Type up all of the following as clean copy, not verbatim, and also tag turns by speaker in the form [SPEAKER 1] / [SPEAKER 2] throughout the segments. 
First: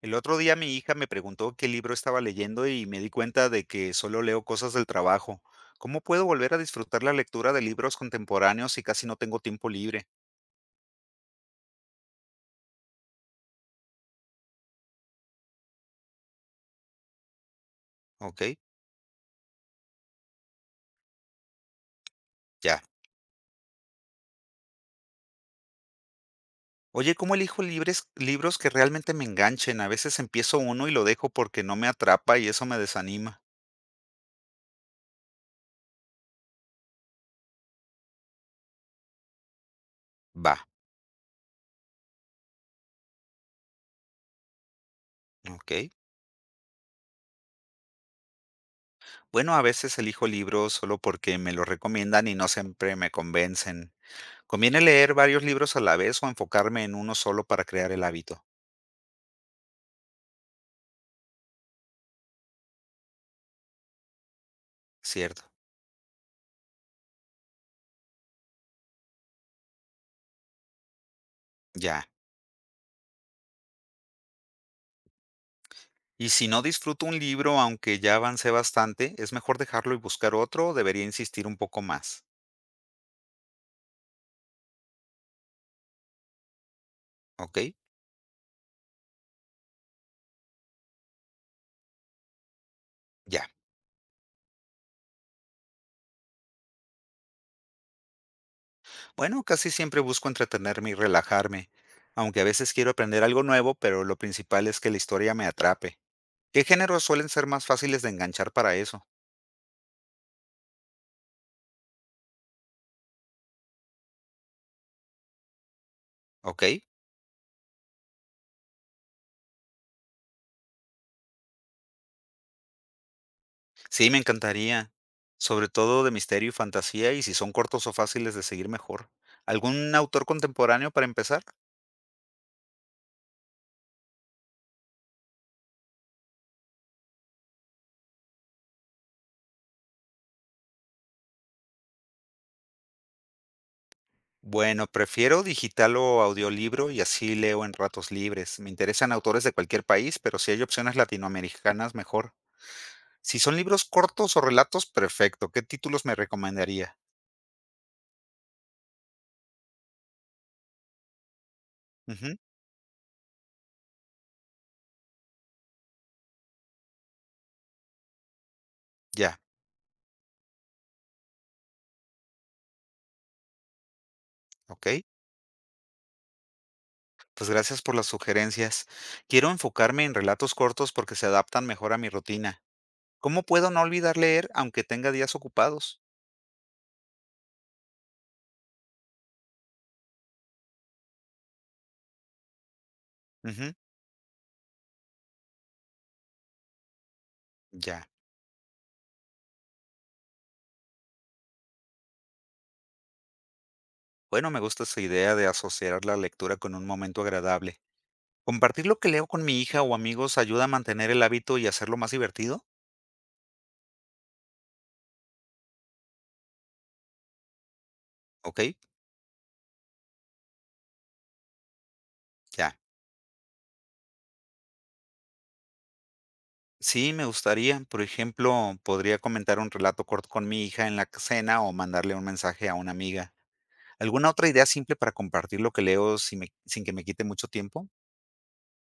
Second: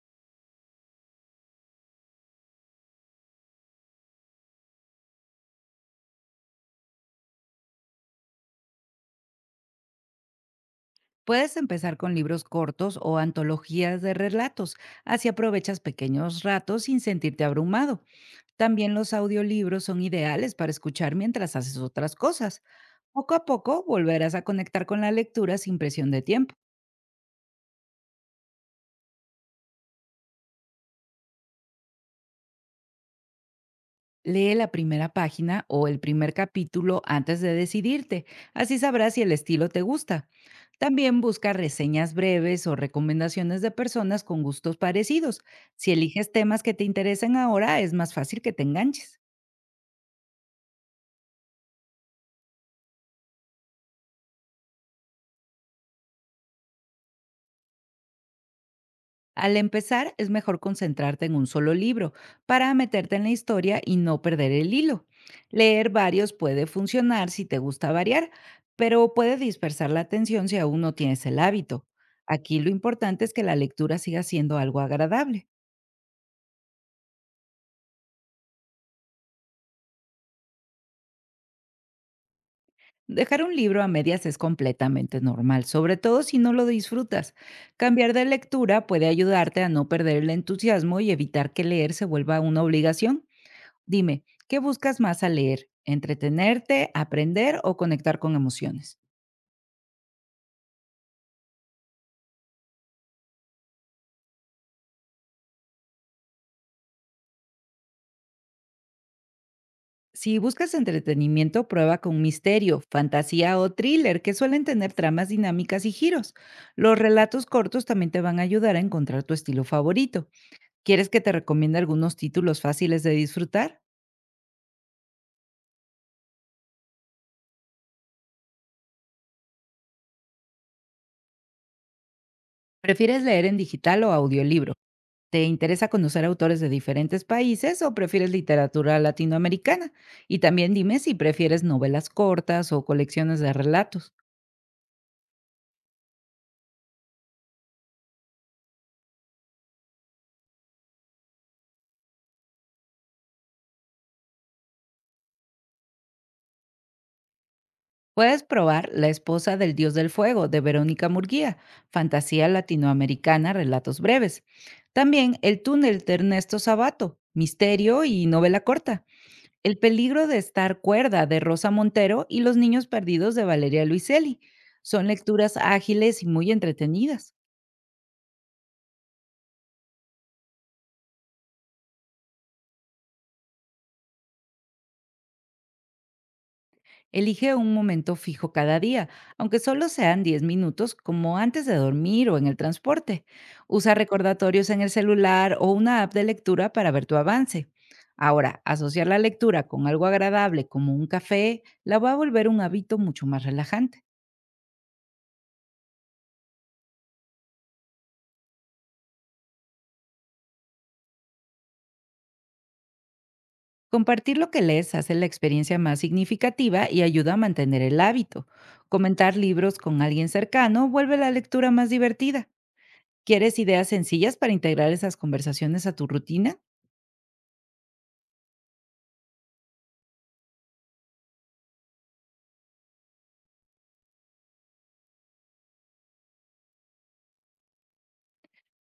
[SPEAKER 1] El otro día mi hija me preguntó qué libro estaba leyendo y me di cuenta de que solo leo cosas del trabajo. ¿Cómo puedo volver a disfrutar la lectura de libros contemporáneos si casi no tengo tiempo libre?
[SPEAKER 2] Puedes empezar con libros cortos o antologías de relatos, así aprovechas pequeños ratos sin sentirte abrumado.
[SPEAKER 1] Ok,
[SPEAKER 2] También los audiolibros son ideales para escuchar mientras haces otras cosas.
[SPEAKER 1] ya.
[SPEAKER 2] Poco a poco volverás a conectar con la lectura sin presión de tiempo.
[SPEAKER 1] Oye, ¿cómo elijo libros que realmente me enganchen? A veces empiezo uno y lo dejo porque no me atrapa y eso me desanima.
[SPEAKER 2] Lee la primera página o el primer capítulo antes de decidirte, así sabrás si el estilo te gusta.
[SPEAKER 1] Va,
[SPEAKER 2] También busca reseñas breves o recomendaciones de personas con gustos parecidos.
[SPEAKER 1] ok.
[SPEAKER 2] Si eliges temas que te interesen ahora, es más fácil que te enganches.
[SPEAKER 1] Bueno, a veces elijo libros solo porque me lo recomiendan y no siempre me convencen. ¿Conviene leer varios libros a la vez o enfocarme en uno solo para crear el hábito?
[SPEAKER 2] Al empezar, es mejor concentrarte en un solo libro para meterte en la historia y no perder el hilo.
[SPEAKER 1] Cierto.
[SPEAKER 2] Leer varios puede funcionar si te gusta variar, pero puede dispersar la atención si aún no tienes el hábito.
[SPEAKER 1] Ya.
[SPEAKER 2] Aquí lo importante es que la lectura siga siendo algo agradable.
[SPEAKER 1] Y si no disfruto un libro, aunque ya avancé bastante, ¿es mejor dejarlo y buscar otro o debería insistir un poco más?
[SPEAKER 2] Dejar un libro a medias es completamente normal, sobre todo si no lo disfrutas.
[SPEAKER 1] ¿Ok?
[SPEAKER 2] Cambiar de lectura puede ayudarte a no perder el entusiasmo y evitar que leer se vuelva una obligación.
[SPEAKER 1] Ya.
[SPEAKER 2] Dime, ¿qué buscas más al leer? ¿Entretenerte, aprender o conectar con emociones?
[SPEAKER 1] Bueno, casi siempre busco entretenerme y relajarme, aunque a veces quiero aprender algo nuevo, pero lo principal es que la historia me atrape. ¿Qué géneros suelen ser más fáciles de enganchar para eso?
[SPEAKER 2] Si buscas entretenimiento, prueba con misterio, fantasía o thriller, que suelen tener tramas dinámicas y giros.
[SPEAKER 1] ¿Ok?
[SPEAKER 2] Los relatos cortos también te van a ayudar a encontrar tu estilo favorito. ¿Quieres que te recomiende algunos títulos fáciles de disfrutar?
[SPEAKER 1] Sí, me encantaría. Sobre todo de misterio y fantasía, y si son cortos o fáciles de seguir mejor. ¿Algún autor contemporáneo para empezar?
[SPEAKER 2] ¿Prefieres leer en digital o audiolibro? ¿Te interesa conocer autores de diferentes países o prefieres literatura latinoamericana? Y también dime si prefieres novelas cortas o colecciones de relatos.
[SPEAKER 1] Bueno, prefiero digital o audiolibro y así leo en ratos libres. Me interesan autores de cualquier país, pero si hay opciones latinoamericanas, mejor. Si son libros cortos o relatos, perfecto. ¿Qué títulos me recomendaría?
[SPEAKER 2] Puedes probar La esposa del dios del fuego de Verónica Murguía,
[SPEAKER 1] Ujú,
[SPEAKER 2] fantasía latinoamericana, relatos breves. También El túnel de Ernesto Sabato, misterio y novela corta.
[SPEAKER 1] ya,
[SPEAKER 2] El peligro de estar cuerda de Rosa Montero y Los niños perdidos de Valeria Luiselli.
[SPEAKER 1] ok.
[SPEAKER 2] Son lecturas ágiles y muy entretenidas.
[SPEAKER 1] Pues gracias por las sugerencias. Quiero enfocarme en relatos cortos porque se adaptan mejor a mi rutina. ¿Cómo puedo no olvidar leer aunque tenga días ocupados?
[SPEAKER 2] Elige un momento fijo cada día, aunque solo sean 10 minutos, como antes de dormir o en el transporte.
[SPEAKER 1] Ujú,
[SPEAKER 2] Usa recordatorios en el celular o una app de lectura para ver tu avance.
[SPEAKER 1] ya.
[SPEAKER 2] Ahora, asociar la lectura con algo agradable como un café la va a volver un hábito mucho más relajante.
[SPEAKER 1] Bueno, me gusta esa idea de asociar la lectura con un momento agradable. Compartir lo que leo con mi hija o amigos ayuda a mantener el hábito y hacerlo más divertido.
[SPEAKER 2] Compartir lo que lees hace la experiencia más significativa y ayuda a mantener el hábito.
[SPEAKER 1] Ok,
[SPEAKER 2] Comentar libros con alguien cercano vuelve la lectura más divertida.
[SPEAKER 1] ya.
[SPEAKER 2] ¿Quieres ideas sencillas para integrar esas conversaciones a tu rutina?
[SPEAKER 1] Sí, me gustaría. Por ejemplo, podría comentar un relato corto con mi hija en la cena o mandarle un mensaje a una amiga. ¿Alguna otra idea simple para compartir lo que leo sin que me quite mucho tiempo?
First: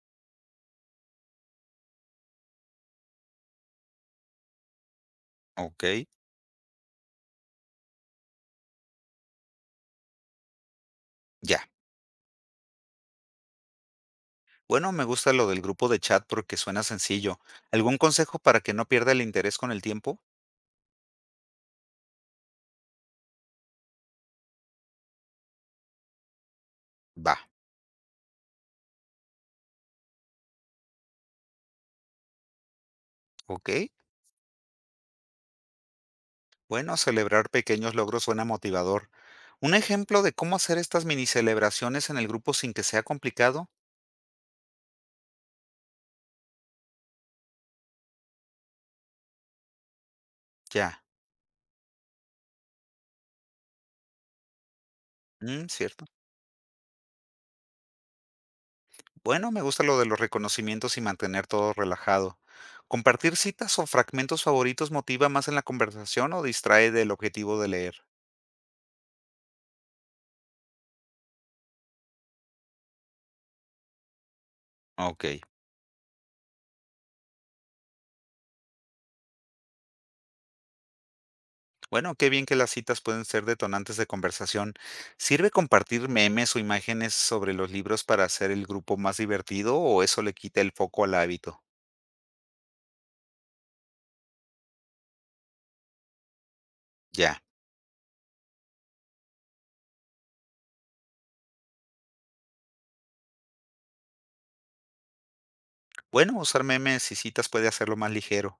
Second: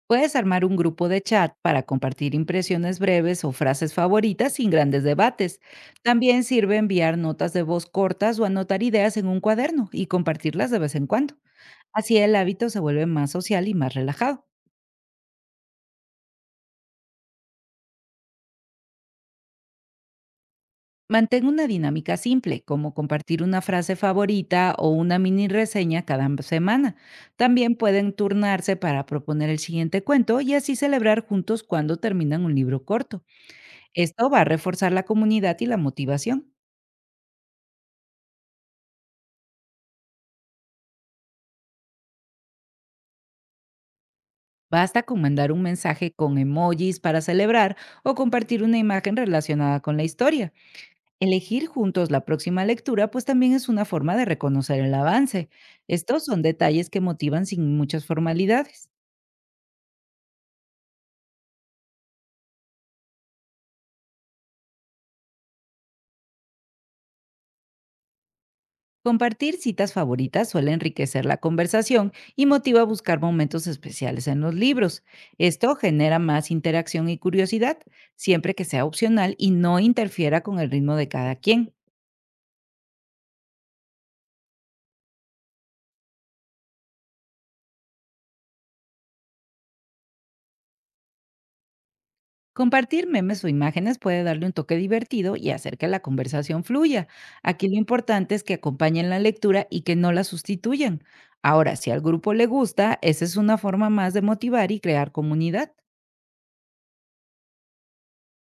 [SPEAKER 2] Puedes armar un grupo de chat para compartir impresiones breves o frases favoritas sin grandes debates.
[SPEAKER 1] Ok,
[SPEAKER 2] También sirve enviar notas de voz cortas o anotar ideas en un cuaderno y compartirlas de vez en cuando.
[SPEAKER 1] ya.
[SPEAKER 2] Así el hábito se vuelve más social y más relajado.
[SPEAKER 1] Bueno, me gusta lo del grupo de chat porque suena sencillo. ¿Algún consejo para que no pierda el interés con el tiempo?
[SPEAKER 2] Mantén una dinámica simple, como compartir una frase favorita o una mini reseña cada semana.
[SPEAKER 1] Va.
[SPEAKER 2] También pueden turnarse para proponer el siguiente cuento y así celebrar juntos cuando terminan un libro corto.
[SPEAKER 1] Ok.
[SPEAKER 2] Esto va a reforzar la comunidad y la motivación.
[SPEAKER 1] Bueno, celebrar pequeños logros suena motivador. Un ejemplo de cómo hacer estas mini celebraciones en el grupo sin que sea complicado,
[SPEAKER 2] Basta con mandar un mensaje con emojis para celebrar o compartir una imagen relacionada con la historia.
[SPEAKER 1] ya,
[SPEAKER 2] Elegir juntos la próxima lectura pues también es una forma de reconocer el avance.
[SPEAKER 1] mm, cierto.
[SPEAKER 2] Estos son detalles que motivan sin muchas formalidades.
[SPEAKER 1] Bueno, me gusta lo de los reconocimientos y mantener todo relajado. ¿Compartir citas o fragmentos favoritos motiva más en la conversación o distrae del objetivo de leer?
[SPEAKER 2] Compartir citas favoritas suele enriquecer la conversación y motiva a buscar momentos especiales en los libros.
[SPEAKER 1] Ok.
[SPEAKER 2] Esto genera más interacción y curiosidad, siempre que sea opcional y no interfiera con el ritmo de cada quien.
[SPEAKER 1] Bueno, qué bien que las citas pueden ser detonantes de conversación. ¿Sirve compartir memes o imágenes sobre los libros para hacer el grupo más divertido o eso le quita el foco al hábito?
[SPEAKER 2] Compartir memes o imágenes puede darle un toque divertido y hacer que la conversación fluya.
[SPEAKER 1] Ya.
[SPEAKER 2] Aquí lo importante es que acompañen la lectura y que no la sustituyan. Ahora, si al grupo le gusta, esa es una forma más de motivar y crear comunidad.
[SPEAKER 1] Bueno, usar memes y citas puede hacerlo más ligero.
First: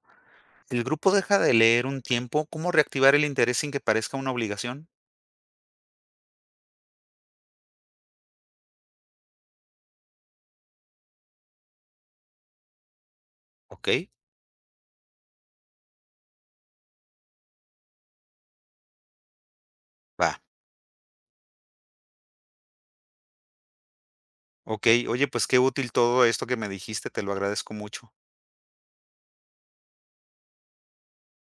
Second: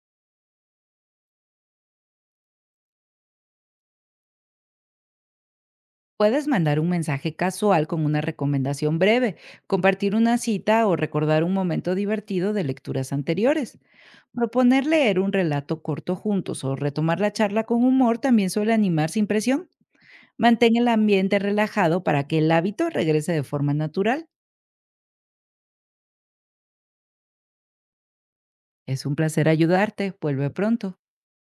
[SPEAKER 1] Si el grupo deja de leer un tiempo, ¿cómo reactivar el interés sin que parezca una obligación?
[SPEAKER 2] Puedes mandar un mensaje casual con una recomendación breve, compartir una cita o recordar un momento divertido de lecturas anteriores.
[SPEAKER 1] Ok,
[SPEAKER 2] Proponer leer un relato corto juntos o retomar la charla con humor también suele animar sin presión.
[SPEAKER 1] va.
[SPEAKER 2] Mantén el ambiente relajado para que el hábito regrese de forma natural.
[SPEAKER 1] Ok, oye, pues qué útil todo esto que me dijiste, te lo agradezco mucho.
[SPEAKER 2] Es un placer ayudarte. Vuelve pronto.